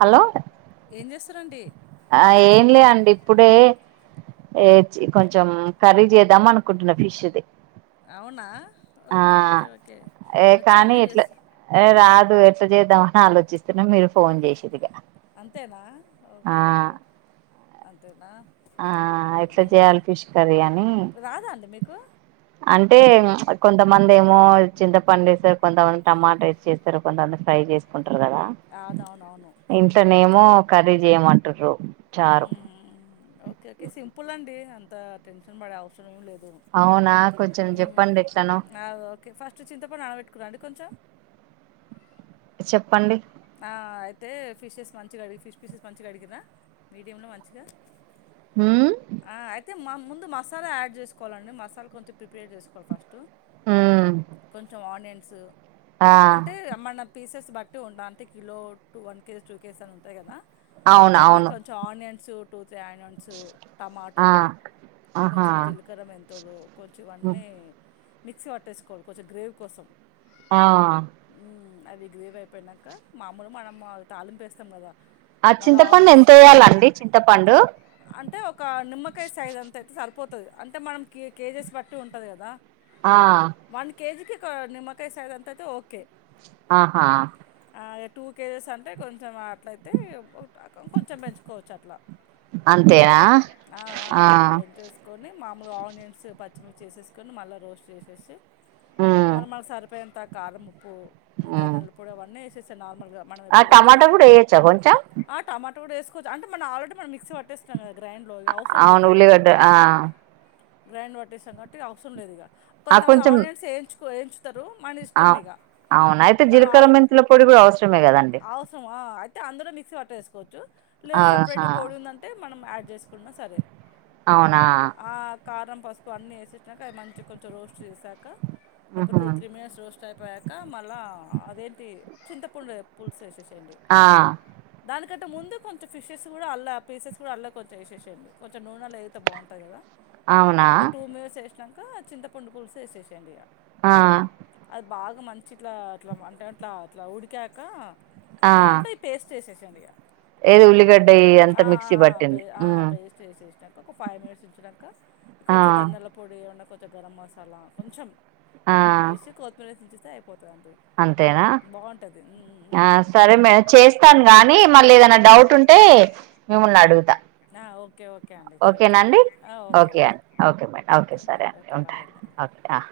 Hello చరండి ఆ ఏంలే అండి ఇప్పుడే కొంచెం కర్రీ చేద్దాం అనుకుంటున్న ఫిష్ది అవునా ఆ ఓకే ఓకే ఓకే ఏ వచ్చా అండి ఫ ఇష్ట చేద్దామని ఆలోచిస్తున్నా మీరు ఫోన్ చేసేదిగాా అంతేనా ఓకే ఓకే అంతేనా ఆ ఎట్లా మ్మ్ చేయాలి ఫిష్ కర్రీ అని రాదా అండి మీకు అంటే కొంతమంది ఏమో చింతపండు వేస్తారు కొంతమంది టమాటా వసి చేస్తారు కొంతమంది ఫ్రై చేస్తారు ఉంటారుకదా అవునవునవును ఇంట్లోనేమో చేయమంటుర్రు చారు ఓకే ఓకే సింపుల్ అండి అం అంత టెషన్ బడే అవసరం లేదు అవునా కొంచెం చెప్పండి ఎట్లనో ఓకే ఫస్ట్ చింతపడు నానబెట్టుకున్నారా అండి కొంచెం చెప్పండి ఆ అయితే ఫిషెస్ మంచిగా కడిగి ఫిష్ పీసెస్ మంచిగా కడిగరా మీడియంలో మంచిగా హూ ఆ అయితే మా ముందు మసాలా యాడ్ చేసుకోవాలండి మసాలా కొంచెం ప్రిపేర్ చేసుకోవాలి ఫస్ట్ ఉమ్ కొంచెం ఆనియన్ స ఆ అంటే మన పీసెస్ బట్టి ఉండి అంటే kilo two one KG two KG అని ఉంటాయి కదా అవును దానికి అవును కొంచెం ఆనియన్స్ [unintelligible] ఆ టమాటోలు ఆహా కొంచెం జీలకర మెంతులు ఆ తొరు కొంచెం అన్నీ మిక్సీట్టేసుకోవాలి కొంచెం గ్రేవీ కోసం ఆ మ్మ్. అవి గ్రీవ్ అయిపోయినాక మామూలుగా మనం తాలింపేస్తాం కదా ఆ మళ్ళీ చింతపండు ఆనియన్స్ ఎంత వయ్యాలండి చింతపండు నిమ్మకై సైజ్ అంత అయితే సరిపో పోతుంది అంటే మనం కేజెస్ బట్టి ఉంటంది కదా ఆ వన్ కేజీకి నిమ్మకాయ సైజు అంత అయితే ఓకే ఆహా టూ కేజెస్ అంటే కొంచెం అట్లయితే కొంచెం పెంచుకోవచ్చు అట్లా అంతేనా ఆ మామూలుగా ఆనియన్స్ పచ్చిమిర్చి వేసేసుకొని మల్ల రోస్ట్ చేసేసి ఉమ్ మన మనకు సరిపోయేంత కారం ఉమ్ ధనియాల పొడి అవన్నీ యేసు సనా మనం ఆ ఎప్పుడ టమాటా కూడా ఎసుకుంటాం వేయొచ్చా కొంచెం టమాట ఎస్కోవచు మన ఆల్రడీ మిక్స్ పట్టే స అవును ఉల్లిగడ్డ గ్రైండ్ పట్టేసం కాబటి అవసరం లేదు ఇక ఆ కొంతమంది కొంచెం ఆనియన్స్ వేయించు వెంచు మన ఆ ఇష్టం ఇక అవును అయితే మనం జీలకర్ర మెంతుల పొడి కూడా అవసరమే కదండి అవసరమా అయితే అందలో మిక్సీ పట్టేసుకుని కోవచు లేదు సపరేట్ ఆహా గా పొడి మనం యాడ్ సరే అవునా ఆ కారం పసుపు అన్నీసేసాక అవి మంచిగా కొంచెం రోస్ట్ చేసాక ఒక ఉహు టూ త్రీ మినిట్స్ చయ్ అయిపోయాక మళ్ళా అదేంటి చింతపండు పులుసు ఎసేసి యండి ఆ దానిక్ గంట ముందు కొంచెం ఫిషెస్ గూడా అల పీసెస్ కూడా అందులో కొంచెం వేసేసేండి కొంచెం నూనెలో ఎగితే బావుంటాయి కదా. అవునా ఒక టూ మినిట్స్ ఎస్ ట్లంకా చింతపండు పులుస్ వేసేసేండిగ ఆహ్ బాగా మంచి ఇట్లా అట్లా అంటే అట్లా ఇట్లా ఉడికాక. ఆ దాంట్లో ఈ పేస్ట్ ఎసేసి చండి గ ఏది ఉల్లిగడ్ ఆహ్హ్హ్‌హ్‌ పె ఆహ్ పేస్ట్ వేసేసినాక ఒక ఫైవ్ మినిట్స్ ఉంచినాక ఆ కొంచెం ధన్యాల పొడి ఏవన్నా కొ చ గరం మసాలా కొంచెం ఆ ఎసి కొత్తిమీర్ ఇచ్ అంతేనా ఉమ్ ఉమ్ ఉమ్ ఆహ్ ఉమ్. సరే మే చేస్తాను గాని మళ్ళీ ఏదైనా డౌట్ ఉంటే. మిమ్మల్ని అడుగుతా ఆహ్ ఓకే ఓకే అండి చేండి ఓకేనా చేేండి అండి ఆహ్ ఓకే అండి ఓకే మేడం ఓకే అండి సరే ఓకే ఉంటా బాయ్ అండ ఓకే